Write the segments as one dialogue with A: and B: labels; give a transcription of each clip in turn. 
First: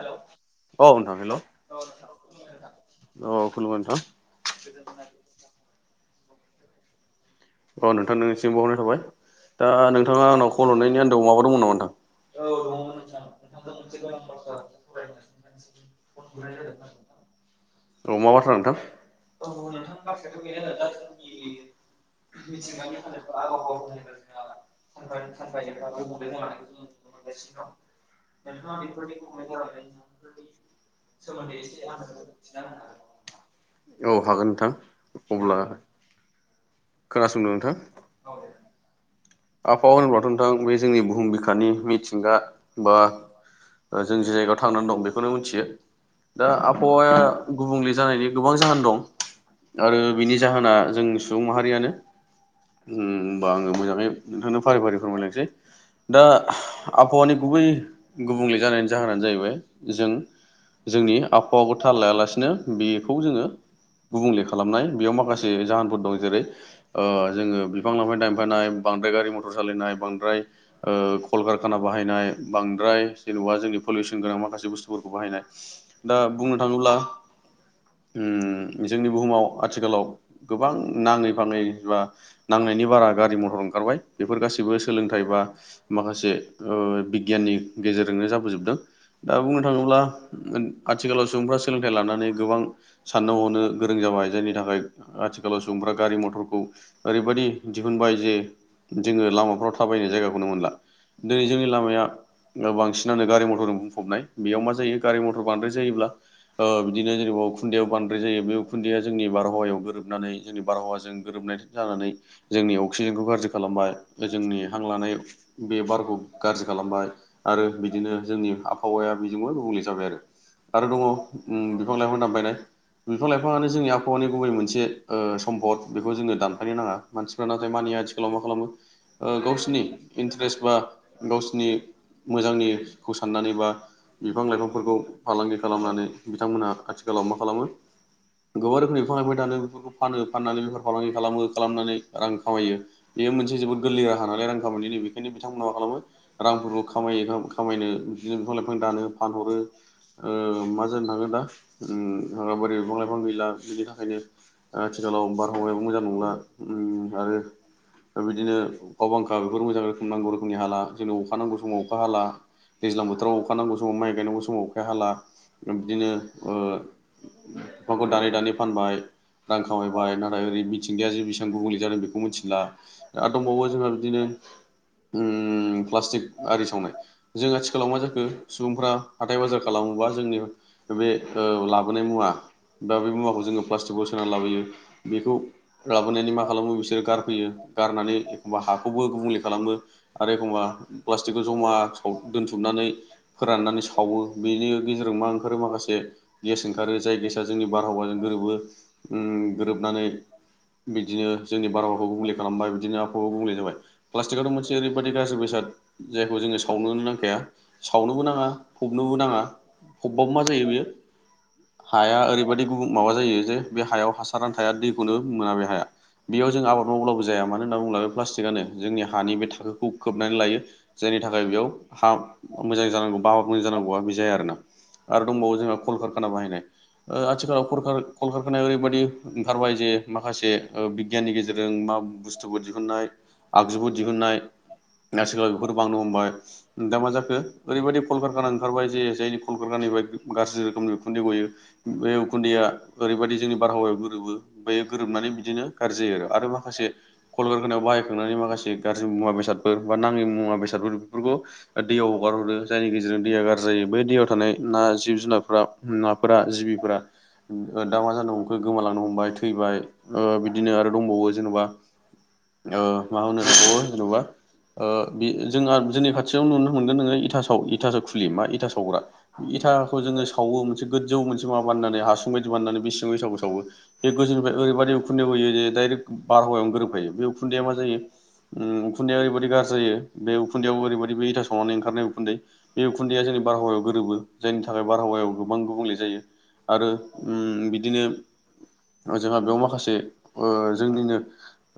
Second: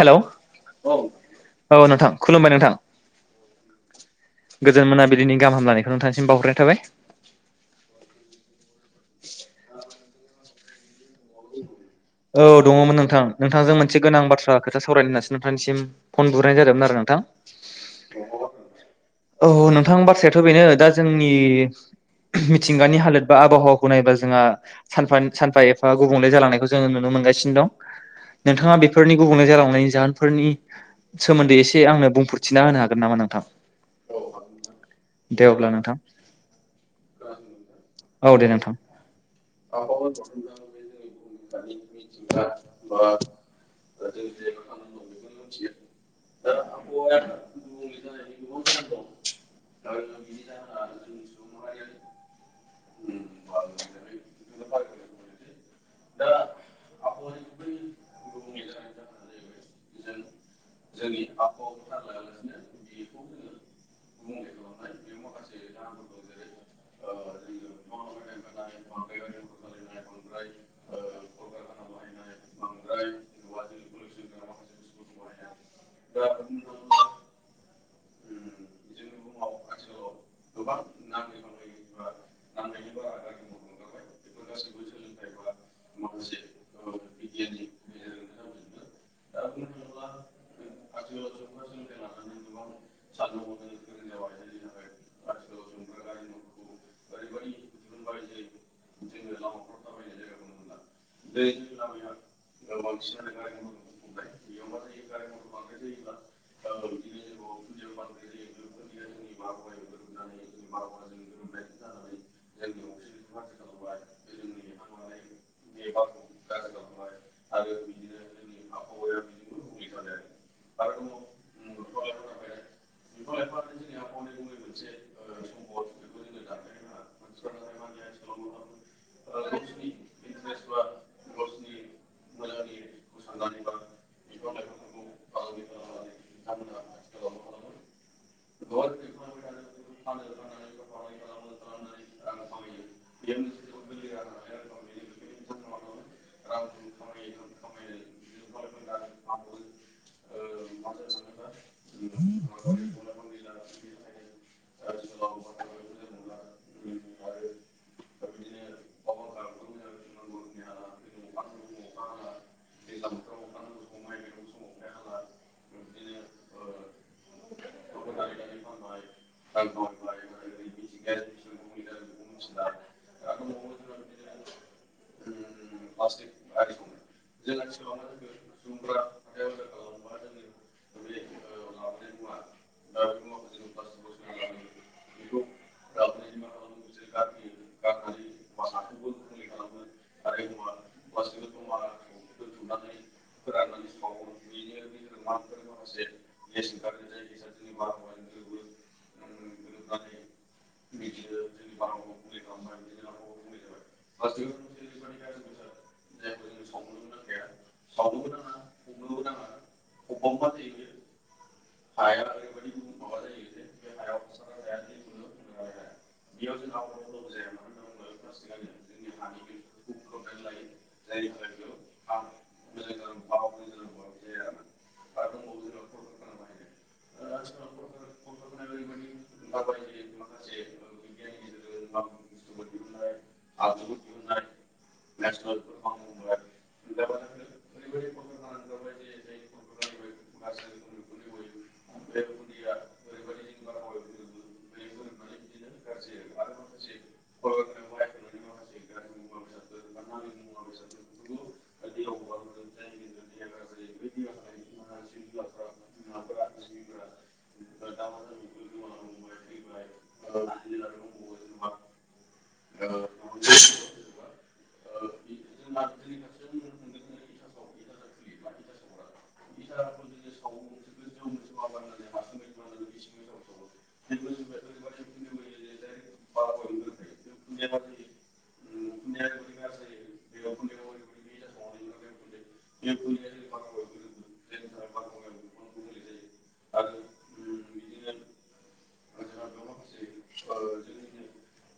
A: Hello औ
B: नोंथां hello
A: - औ नोंथां खुलुमबाय नोंथां
B: औ खुलुमबाय नोंथां
A: गोजोन मोनाबिलिनि गाहाम हामलानायखौ नोंथां सिम बावहरनाय थाबाय
B: औ नोंथां नोंनिसिम बावहरनाय थाबाय दा नोंथाङा आंनाव कल हरनायनि जाहोन
A: औ दङमोन नोंथां नोंथांजों मोनसे गोनां बाथ्रा खोथा सावरायनो होनसो नोंथांनिसिम फन बुहनाय जादोंमोन आरो नोंथां
B: औ मा बाथ्रा नोंथां
A: [unintelligible] औ नोंथां बाथ्रायाथ' बेनो दा जोंनि मिथिंगानि हालोद बा आबहावाखौ नायोबा जोंहा सानफा सानफा एफा गुबुंले जालांनायखौ जोंङो नुनो मोनगासिनो दं नोंथाङा बेफोरनि गुबुंले जालांनायनि जाहोनफोरनि सोमोन्दै एसे आंनो बुंफु
B: औ हागोन नोंथां
A: दे
B: अब्ला
A: नोंथां
B: खोनासंदों नोंथां
A: औ दे नोंथां
B: आबहावा होनोबाथ' नोंथां जोंनि बुहुम बिखानि मिथिंगा बा जों जे जायगायाव थांनानै दं बेखौनो मिथियो दा आबहावाया गुबुंले जानायनि गोबां जाहोन दं आरो बिनि जाहोना जों सुबुं माहारियानो उम होमबा आङो मोजाङै नोंथांनो फारि - फारि फोरमायलांसै दा आबहावानि गुबै गुबुंले जानायनि जाहोनानो जाहैबाय जों जोंनि आबहावाखौ थाल लायालासिनो बेखौ जोङो गुबुंले खालामनाय बेयाव माखासे जाहोनफोर दं जेरै ओ जोङो बिफां लाांफां दफायनाय बांद्राय गारि - मथर सालायनाय बांद्राय ओ कलकारखाना बाहायनाय बांद्राय जेन'बा जोंनि पलिउसन गोनां माखासे बुस्थुफोरखौ बाहायनाय दा बुंनो थाङोब्ला ओ कलकारखाना बाहायनाय बांद्राय जेन'बा जोंनि पलिउसन गोनां माखासे बुस्थुफोरखौ बाहायनाय दा बुंनो थाङोब्ला खारबाय बेफोर गासैबो सोलोंथाइ बा माखासे ओ बिगियाननि गेजेरजोंनो जाबोजोबदों दा बुंनो थाङोब्ला आथिखालाव सुबुंफ्रा सोलोंथाइ लानानै गोबां साननो हनो गोरों जाबाय जायनि थाखाय आथिखालाव सुबुंफ्रा गारि मथरखौ ओरैबायाददि दिहुनबाय जे जोङो लामाफ्राव थाबायनाय जायगाखौनो मोनला दिनै जोंनि लामाया बांसिनानो गारि मथरजों बुंफबनाय बेयाव मा जायो गारि मथर बांद्राय जायोब्ला ओ बिदिनो जेनेबा खुन्दैआव बांद्राय जायो बे उखुन्दैया जोंनि बारहावायाव गोरोबनानै जोंनि बारहावाजों गोरोबनाय जानानै जोंनि अक्सिजेनखौ गाज्रि खालामबाय जोंनि हां लानाय बे बारखौ गाज्रि खालामबाय आरो बिदिनो जोंनि आबहावाया बेजोंबो गुबुंले जाबाय आरो आरो दङ उम बिफां लाइफां दामबायनाय बिफां लाइफाङानो जोंनि आबहावानि गुबै मोनसे ओ सम्द बेखौ जोङो दानफायनो नाङा मानसिफोरा्रा नाथाय मानिया आथिख खालाव मा खालामो ओ गावसिनि इन्टारेस्ट बा गावसिनि मोजांनिखौ साननानै बा बिफां लाइफांफोरखौ फालांगि खालामनानै बिथांमोनहा आथिखालाव मा खालामो गोबां रोखोमनि बिफां लाइफाय दानो बेफोरखौ फानो फाननानै बेफोर फालांगि खालामो खालामनानै रां खामायो बेयो मोनसे जोबोद गोरलै राहा नालाय रां खामानि बेखायनो बिथांमोना मा खालामो रांफोरखौ खामायो खामायनो बिदिनो बिफां लाइफां दानो फानहरो ओ मा जानो थाङो दा उम बिइफां लाइफां गैला बिनि थाखायनो ओ आथिखालाव बारहावायाबो मोजां नंला उम आरो दा बिदिनो अखा बांखा बेफोर मोजां रोखोम नांगौ रोखोमनि हाला जोंनो अखा नांगौ समाव अखा हाला दैज्लां बोथोराव अखा नांगौ समाव माइ गायनांगौ समाव अखा हाला बिदिनो ओ बिफांखौ दानै दानै फानबाय रां खामायबाय नाथाय ओरै मिथिंगाया जे बिसेबां गुबुंले जादों बेखौ मिथिला दा दंबावो जोंहा बिदिनो उम प्लास्टिक आरि सावनाय जों आथिखालाव मा जाखो सुबुंफोरा हाथाय बाजार खालामोबा जोंनि बे ओ लाबोनाय बा बे मुवाखौ जोङो प्लास्टिक ब सोनानै लाबोयो बेखौ लाबोनायानै मा खालामो बिसोरो गारफैयो। गारनानै एखमबा हाखौबो गुबुंले खालामो आरो एखमबा प्लास्टिकखौ जमा दोनथुमनानै फोराननानै सावो बेनि गेजेरजों मा ओंखारो माखासे गेस ओंखार जायगायसा जोंनि बारहावाजों गोरोबो गोरोबनानै बिदिनो जोंनि बारहावाखौ गुब्ले खालामबाय बिदिनोखौ बुंलनाय जाबाय प्लास्टिकआथ' मोनसे ओरैबायादि गाज्रि बेसाद जायखौ जोङो सावनो नांखाया सावनोबो नाङा फबनोबो नाङा फबबाबो मा जायो बियो। हाया ओरैबायदि गुब माबा जायो जे बे हायाव हासारान थाया दैखौनो मोना बे हाया बेयाव जों आबाद मावब्लाबो जों जाया मानो होनना बुङोब्ला बे प्लास्टिकआनो जोंनि हानि बे थाखोखौ खोबनानै लायो जायनि थाखाय बेयाव हा मोजां जानांगौ बाबार मोजां जानांगौआ बे जाया आरोना आरो दंबावो जोंहा कलकारखाना बाहायनाय आथिखालाव कलकारखानाया ओरैबायाददि ओंखारबाय जे माखासे बिगियाननि गेजेरजों मा बुस्थुबो दिहुननाय आगजुबो दिहुनाय आखालाव बेफोर बांनो हमबाय दा मा जाखो ओरैबायदि कलकारखाना ओंखारबाय जे जायनि फलकारखानिफ्राय गाज्रि रोखोमनि बिखुन्दै गयो। बे उखुन्दैया ओरैबायदि जोंनि बारहावायाव गोरोबो ओमायो गोरोबनानै बिदिनो गाज्रि जायो आरो आरो माखासे कलगारखोनायाव बाहायखांनानै माखासे गाज्रि मुवा बेसादफोर बा नाङि मुवा बेसादफोर बेफोरखौ दैयाव हगारहरो जायनि गेजेरजों दैया गाज्रि जायो बै दैयाव थानाय ना जिब जुनारफोरा नाफोरा फोर दा मा जानो हमखो गोमालांनो हमबाय थैबाय बिदिनो आरो दंबावो जेन'बा ओ मा होनो बेखौबो जेन'बा ओ बि जोंहा जोंनि खाथियाव नुनो मोनगोन नोङो इथा साव इथासाव खुलि मा इथा सावग्रा इथाखौ जोङो सावो मोनसे गोजौ जौ माबा बानायनानै हासुं बायदि बानायनानै बे सिङाव‌ इथाखौ सावो बे गोजौनिफ्राय ओरैबादि उखुन्दै गुयो जे डायरेक्ट बारहावायाव गोरोब फायो बे उखुन्दैया मा जायो उम उखुन्दैया ओरैबादि बादि गाज्रि जायो बे उखुन्दै ओरैबादिबो इथा सावनानै ओंखारनाय उखुन्दै बे उखुन्दैया जोंनि बारहावायाव गोरोबो जायनि थाखाय बारहावायाव गोबां गुबुंले जायो आरो उम बिदिनो ओ जोंहा बेयाव माखासे ओ जोंनिनो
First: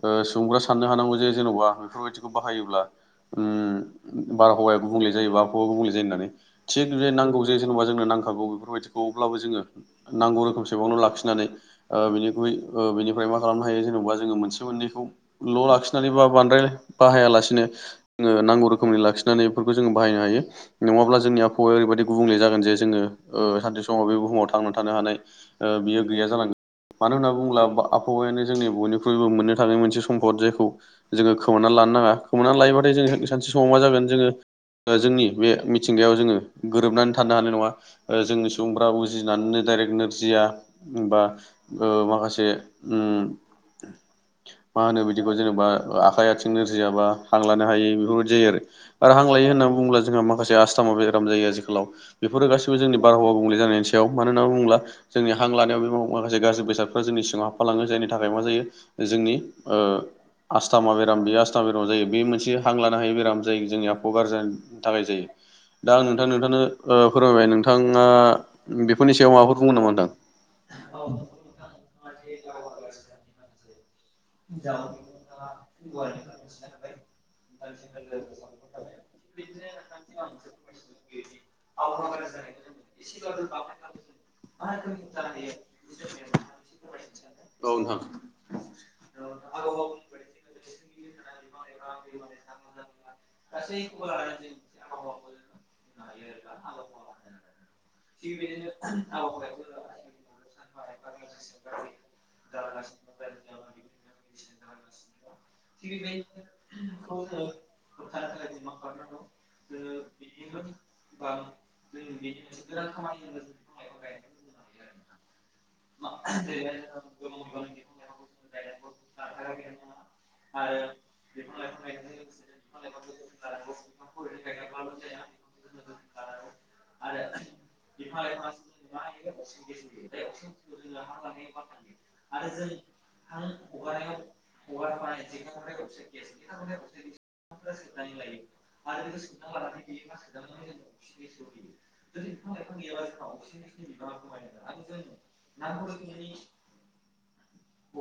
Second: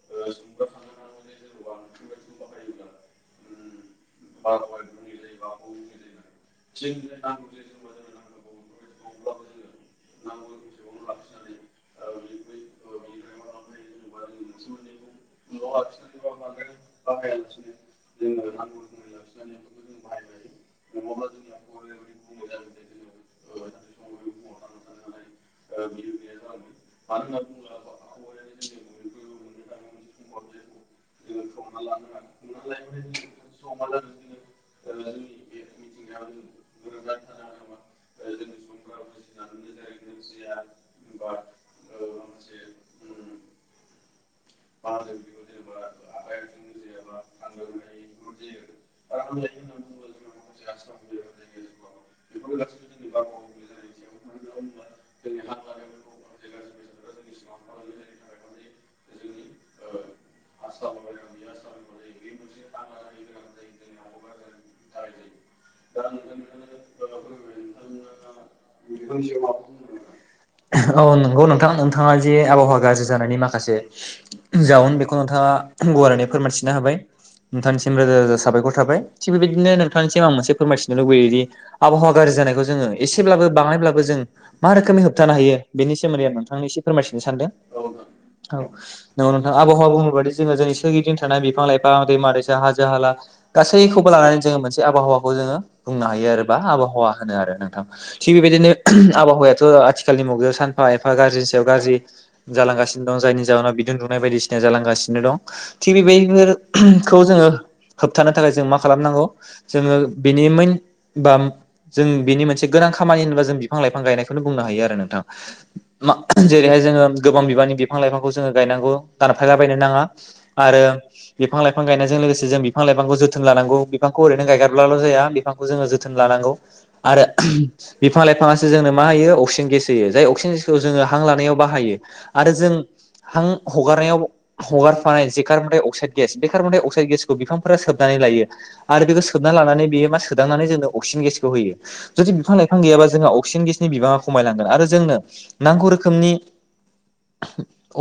B: ओ सुबुंफ्रा साननो हानांगौ जे जेन'बा बेफोरबायदिखौ बाहायोब्ला उम बारहावाया गुबुंले जायोबा आबहावाया गुबुंले जायो होननानै थिग बे नांगौ जे जेनेबा जोंनो नांखागौ बेफोरबायदिखौ अब्लाबो जोङो नांगौ रोखोमसेबावनो लाखिनानै ओ बेनिख्रुइ ओ बेनिफ्राय मा खालामनो हायो जेनेबा‌‌ जोङो मोनसे उन्दै उन्दैखौ ल' लाखिनानै बा बांद्राय बाहायालासिनो जोङो नांगौ रोखोमनि लाखिनानै बेफोरखौ जोङो बाहायनो हायो नङाब्ला जोंनि आबहावाया ओरैबायदि गुबुंले जागोन जे जोङो ओ सानसे सम अ बे बुहुमाव थांना थानो हानाय ओ बियो गैया जालांगोन मानो होनना बुङोब्ला आब आबहावायानो जोंनि बयनिख्रुइबो मोननो हानाय मोनसे सम्पद जायखौ जोङो खोमोना लानो नाङा खोमोना लायोबाथाय जोङो सानसे समाव मा जागोन जोङो ओ जोंनि बे मिथिंगायाव जोङो गोरोबनानै थानो हानाय नङा ओ जोंनि सुबुंफोरा गिनानैनो डायरेक्ट नोरजिया बा ओ माखासे उम मा होनो बिदिखौ जेनेबा आखाइ आथिं नोरजियाबा हां लानो हायि बेफोरबायदि जायो आरो आरो हां लायो होननानै बुङोब्ला जोंहा माखासे आस्थामा बेराम जायो आजिखालाव बेफोरो गासिबो जोंनि बारहावा बुंले जानायनि सायाव मानो होननानै बुङोब्ला जोंनि हां लानायाव बे माखासे गाज्रि बेसादफ्रा जोंनि सिगङाव हाबफालाङो जायनि थाखाय मा जायो जोंनि ओ आस्थमा बेराम बे आस्थामा बेरामा जायो बे मोनसे हां लानो हायै बेराम जायो जोंनि आबहा गारजि‌ जानायनि थाखाय जायो दा आं नोंथां नोंथांनो ओ फोरमायबाय नोंथाङा बेफोरनि सायाव माबाफोर बुंङो नामा नोंथां?
A: औ नंगौ नोंथां नोंथाङा जे आबहावा गाज्रि जानायनि माखासे जाउन बेखौ नोंथाङा गुवारैनो फोरमायथिनो हाबाय नोंथांनिसिम रोजा रोजा साबायखर थाबाय थिग बेबायदिनो नोंथांनिसिम आं मोनसे फोरमायथिनो लुबैयोदि आबहावा गाज्रि जानायखौ जोङो एसेब्लाबो बाङायब्लाबो जों मा रोखोमै होबथानो हायो बेनि सोमोन्दै आं नोंथांनि एसे फोरमायथिनो सानदों।
B: औ नोंथां
A: नंगौ नोंथां आबहावा बुङो बादि जोङो जोंनि सोरगिदिं थानाय बिफां लाइफां दैमा दैसा हाजो हाला गासैखौबो लानानै जोङो मोनसे आबहावाखौ जोङो बुंनो हायो आरो बा आबहावा होनो आरो नोंथां थिग बेबायदिनो आबहावायाथ' आथिखालनि मुगायाव सानफा एफा गाज्रिनि सायाव गाज्रि जालांगासिनो दं जायनि दुंनाय बायदिसिना जालांगासिनो दं थिग बेबायदिफोरखौ जोङो होबथानो थाखाय जों मा खालामनांगौ जोङो बेनि मोन बा जों बेनि मोनसे गोनां खामानि होनोबा जों बिफां लाइफां गायनायखौनो बुंनो हायो आरो नोंथां मा जेरैहाय जोङो गोबां बिबांनि बिफां लाइफां खौ जोङो गायनांगौ। दानफायला बायनो नाङा आरो बिफां लाइफां गायनायजों लोगोसे जों बिफां लाइफांखौ जोथोन लानांगौ बिफांखौ ओरैनो गायगारब्लाल' जाया बिफांखौ जोङो जोथोन लानांगौ आरो बिफां लाइफाङासो जोंनो मा होयो अक्सिजेन गेस होयो जाय अक्सिजेन गेसखौ जोङो हां लानायाव बाहायो आरो जों हां हगारनायाव हगारफानाय जि कार्बन डाइ अक्साइड गेस बे कार्बन डाइ अक्साइड गेसखौ बिफांफोरा सोबनानै लायो आरो बेखौ सोबना लानानै बेयो मा सोदांनानै जोंनो अक्सिजेन गेसखौ होयो जुदि बिफां लाइफां गैयाबा जोंहा अक्सिजेन गेसनि बिबाङा खमायलांगोन आरो जोंनो नांगौ रोखोमनि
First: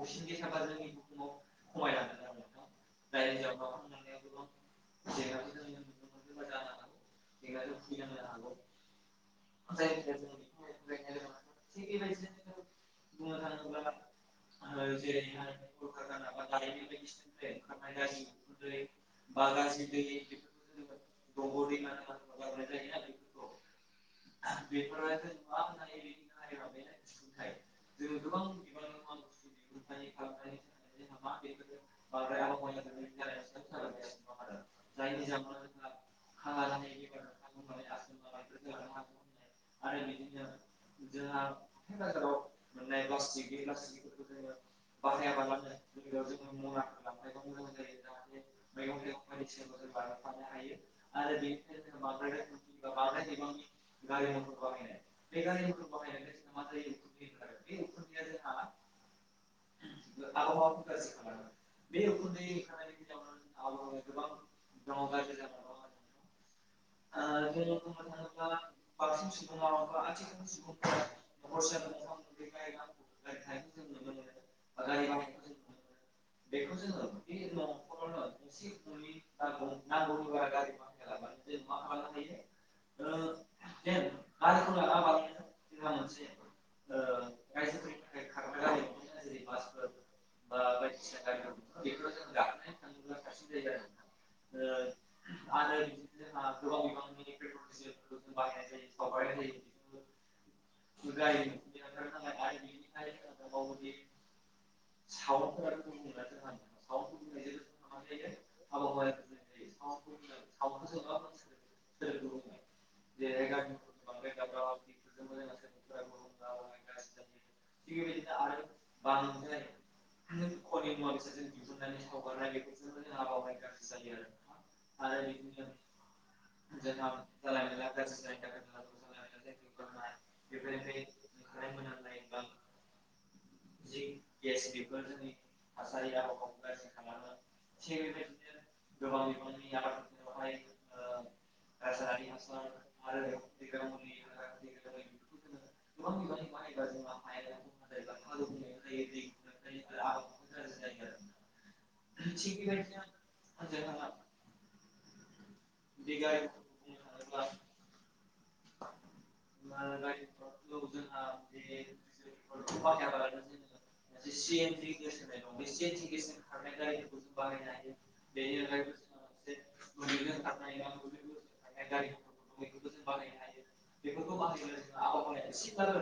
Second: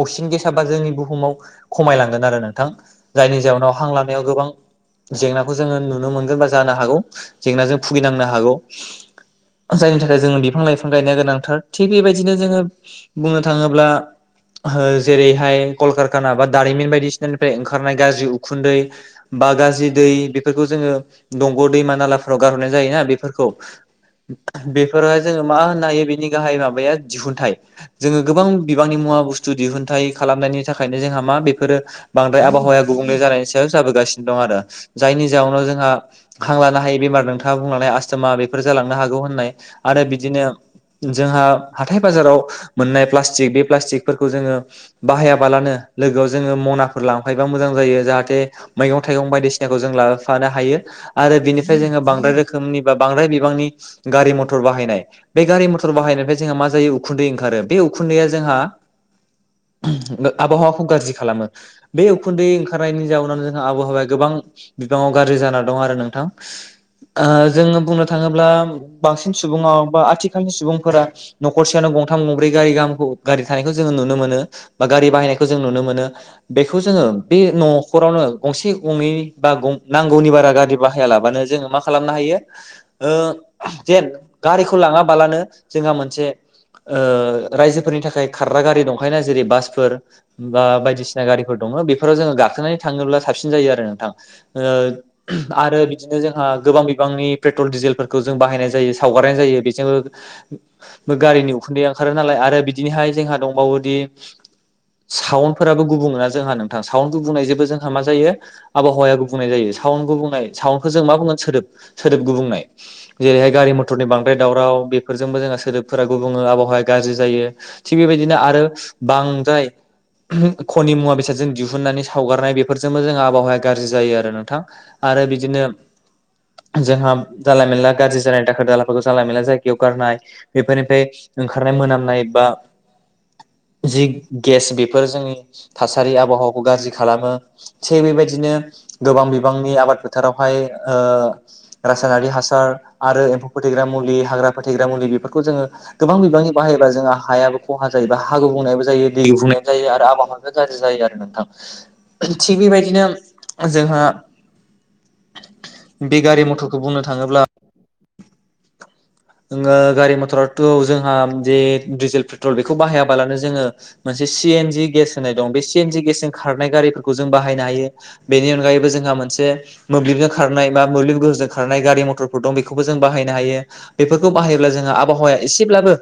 A: अक्सिजेन गेस थाबा जोंनि बुहुमाव खमायलांगोन आरो नोंथां जायनि जउनाव हां लानायाव गोबां जेंनाखौ जोङो नुनो मोनगोन बा जानो हागौ जेंनाजों भुगिनांनो हागौ जायनि थाखाय जों बिफां लाइफां गायनाया गोनांथार थिग बेबायदिनो जोङो बुंनो थाङोब्ला [inaudible] जेरैहाय कलकारखाना बा दारिमिन बायदिसिनानिफ्राय ओंखारनाय गाज्रि उखुन्दै बा गाज्रि दै बेफोरखौ जोङो दंग' दैमा नालाफोराव गारहरनाय जायोना बेफोरखौ बेफोरावहाय जोङो मा होननो हायो बेनि गाहाय माबाया दिहुनथाइ जोङो गोबां बिबांनि मुवा बुस्थु बुस्थु दिहुनथाइ खालामनायनि थाखायनो जोंहा मा बेफोरो बांद्राय आबहावाया गुबुंले जानायनि सायाव जाबोगासिनो दं आरो जायनि जाउनाव जोंहा हांलानो हायै बेमार नोंथा बुंलांनाय आस्थोमा बेफोर जालांनो हागौ होननाय आरो बिदिनो जोंहा हाथाइ बाजाराव मोननाय प्लास्टिक बे प्लास्टिक खौ जोङो बाहायाबालानो लोगोआव जोङो मनाफोर लांफायोबा मोजां जायो जाहाथे मैगं थाइगं बायदिसिनाखौ जों लाबोफानो हायो आरो बेनिफ्राय जोङो बांद्राय रोखोमनि बा बांद्राय बिबांनि गारि मथर बाहायनाय बे गारि मथर बाहायनायनिफ्राय जोंहा मा जायो उखुन्दै ओंखारो बे उखुन्दैया जोंहा ओहम आबहावाखौ गाज्रि खालामो बे उखुन्दै ओंखारनायनि जाउनाव जोंहा आबहावाया गोबां बिबाङाव गाज्रि जाना दं आरो नोंथां ओ जोङो बुंनो थाङोब्ला बांसिन सुबुङाव बा आथिखालनि सुबुंफोरा न'खरसेयावनो गंथाम गंब्रै गारि गाहाम गारि थानायखौ जोङो नुनो मोनो बा गारि बाहायनायखौ जों नुनो मोनो बेखौ जोङो बे न'खरावनो गंसे गंनै बा गं नांगौनि बारा गारि बाहायालाबानो जोङो मा खालामनो हायो ओ जेन गारिखौ लाङाबालानो जोंहा मोनसे ओ रायजोफोरनि थाखाय खारग्रा गारि दंखायोना जेरै बासफोर बा बायदिसिना गारिफोर दङ' बेफोराव जोङो गाखोनानै थाङोब्ला साबसिन जायो आरो नोंथां ओ ओह आरो बिदिनो जोंहा गोबां बिबांनि पेट्रल डिजेलफोरखौ जों बाहायनाय जायो सावगारनाय जायो बेजोंबो गारिनि उखुन्दै ओंखारो नालाय आरो बिदिनिहाय दंबावोदि साउन्डफोराबो गुबुङो ना जोंहा नोंथां साउन्ड गुबनायजोंबो जोंहा मा जायो आबहावाया गुबुंनाय जायो साउन्ड गुबुंनाय साउन्डखौ जों मा बुङो सोदोब सोदोब गुबुंनाय जेरैहाय गारि मथरनि बांद्राय दावराव बेफोरजोंबो जोंहा सोदोबफोरा गुबुङो आबहावाया गाज्रि जायो थिग बेबायदिनो आरो बांद्राय ओहुम खनि मुवा बेसादजों दिहुननानै सावगारनाय बेफोरजोंबो जोंहा आबहावाया गाज्रि जायो आरो नोंथां आरो बिदिनो जोंहा जान्ला मोन्ला गाज्रि जानाय दाखोर दालाफोरखौ जान्ला मोन्ला जायगायाव गारनाय बेफोरनिफ्राय ओंखारनाय मोनामनाय बा जि गेस बेफोर जोंनि थासारि आबहावाखौ गाज्रि खालामो थिग बेबायदिनो गोबां बिबांनि आबाद फोथारावहाय रासायनारि हासार आरो एम्फौ फोथैग्रा मुलि हाग्रा फोथैग्रा मुलि बेफोरखौ जोङो गोबां बिबांनि बाहायोबा जोङो हायाबो जायोबा हा गुबुंनायबो जायो दै गुबुंनायबो जायो आरो आबहावाबो गाज्रि जायो आरो नोंथां थिग बेबायदिनो जोंहा बे गारि मटरखौ बुंनो थाङोब्ला नोङो गारि मटराथ' जोंहा जे डिजेल बेखौ बाहायाबालानो जोङो मोनसे चि एन जि गेस होनाय दं बे चि एन जि गेसजों खारनाय गारिफोरखौ जों बाहायनो हायो बेनि अनैबो जोंहा मोनसे म्लोब्लिबजों खारनाइ बा मोब्लिब गोहोजों खारनाय गारि मथरफोर दं बेफोरखौबो जों बाहायनो हायो बेफोरखौ बाहायोब्ला जोङो आबहावाया एसेब्लाबो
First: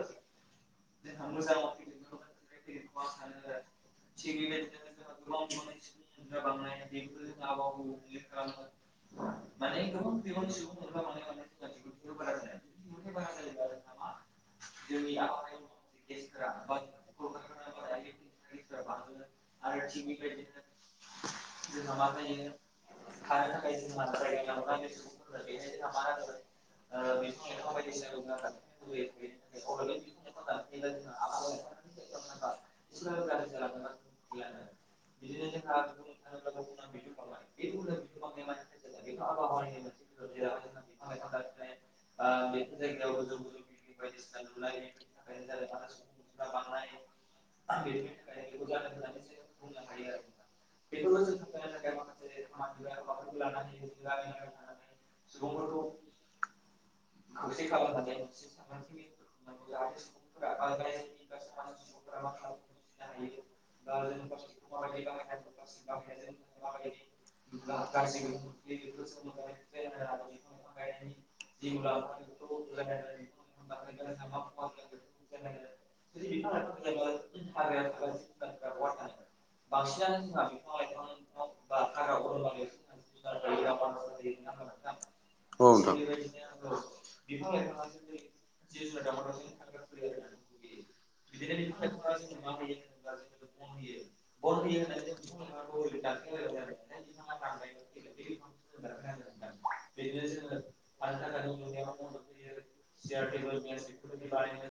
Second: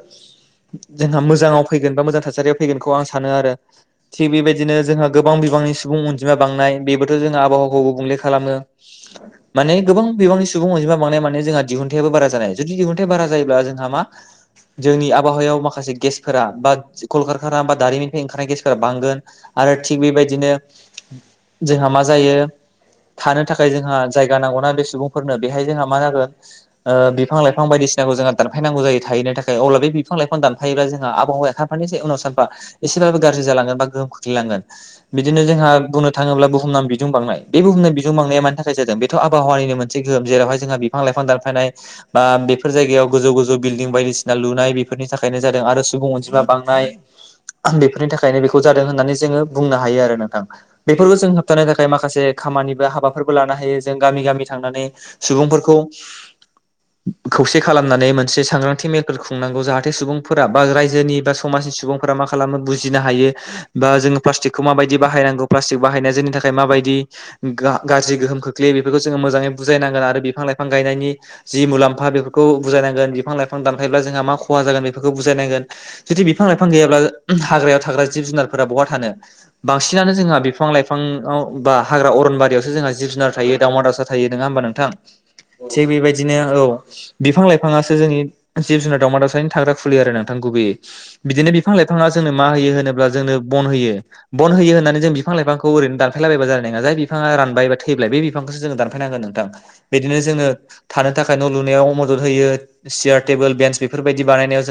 A: जोंहा मोजाङाव फैगोन बा मोजां थासारियाव फैगोनखौ आं सानो आरो थिग बेबायदिनो जोंहा गोबां बिबांनि सुबुं अनजिमा बांनाय बेबोथ' जोंहा आबहावाखौ गुबुंले खालामो माने गोबां बिबांनि सुबुं अनजिमा बांनाया माने जोंहा दिहुन्थाइआबो बारा जानाय जुदि दिहुन्थाइ बारा जायोब्ला जोंहा मा जोंनि आबहावायाव माखासे गेसफोरा बा कल कारकाना बा दारिमिननिफ्राय ओंखारनाय गेसफोरा बांगोन आरो थिग बेबायदिनो जोंहा मा जायो थानो थाखाय जोंहा जायगा नांगौना बे सुबुंफोरनो बेहाय जोंहा मा जागोन ओ बिफां लाइफां बायदिसिनाखौ जोंहा दानफायनांगौ जायो थाहैनो थाखाय अब्ला बे बिफां लाइफां
B: [unintelligible]
A: दानफायोब्ला जोंहा आबहावाानि उनाव सानफा एसेबाबो गाज्रि जालांगोन बा गोहोम खोख्लैलांगोन बिदिनो जोंहा बुंनो थाङोब्ला बुहुमनाम बिदुं बांनाय बे बुहुमनां बिदुं बांनाया मानि थाखाय जादों थ' आबहावानि मोनसे गोहोम जेरावहाय जोंहा बिफां लाइफां दानफायनाय बा बेफोर जायगायाव गोजौ गोजौ बिल्डिं बायदिसिना लुनाय बेफोरनि थाखाय जादों आरो सुबुं अनजिमा बांनाय बेफोरनि थाखायनो बेखौ जादों होननानै जोङो बुंनो हायो आरो नोंथां बेफोरखौ जों होबथानो थाखाय माखासे खामानिबो हाबाफोरबो लानो हायो जों गामि गामि थांनानै सुबुंफोरखौ खौसे खालामनानै मोनसे सांग्रांथि मेलफोर खुंनांगौ जाहा थे सुबुंफोरा बा राज्योनि बा समाजनि सुबुंफोरा मा खालामो बुजिनो हायो बा जोङो प्लास्टिकखौ माबायदि बाहायनांगौ प्लास्टिक बाहायनाया जोंनि थाखाय माबायदि गाज्रि गोहोम खोख्लैयो बेखौ जोङो मोजाङै बुजायनांगोन आरो बिफां लाइफां गायनायनि जि मुलाम्फा बेफोरखौ बुजायनांगोन बिफां लाइफां दानफायोब्ला जोंहा मा ख खहा जागोन बेफोरखौ बुजायनांगोन जुदि बिफां लाइफां गैयाब्ला हाग्रायाव थाग्रा जिब जुनारफोरा बहा थानो बांसिनानो जोंहा बिफां लाइफांआव बा हाग्रा अरनबारियावसो जोंहा जिब जुना दा द ह नोंथां
B: औ
A: बेबायदिनो औ
B: नोंथां
A: बिां लाइां ज द [inaudible] थाग्रा खुलियो आरो नोंथां गुबैयै बिदिनो बिफां लाइफांआ जोंनो मा होयो होनोब्ला जोंनो बन होयो बन होयो होननानै जों बिफां लाइफांखौ ओरैनो दानफायलाबायब्ला जानाय नङा जाय बिफाङा रानबाय थैबाय बे बिफांखौसो जोङो दानफायनांगोन नोंथां बिदिनो जोङो थानो थाखाय न' लुनायाव मदद होयो सियार टेबोल बेन्स बादि बानायनायाव जों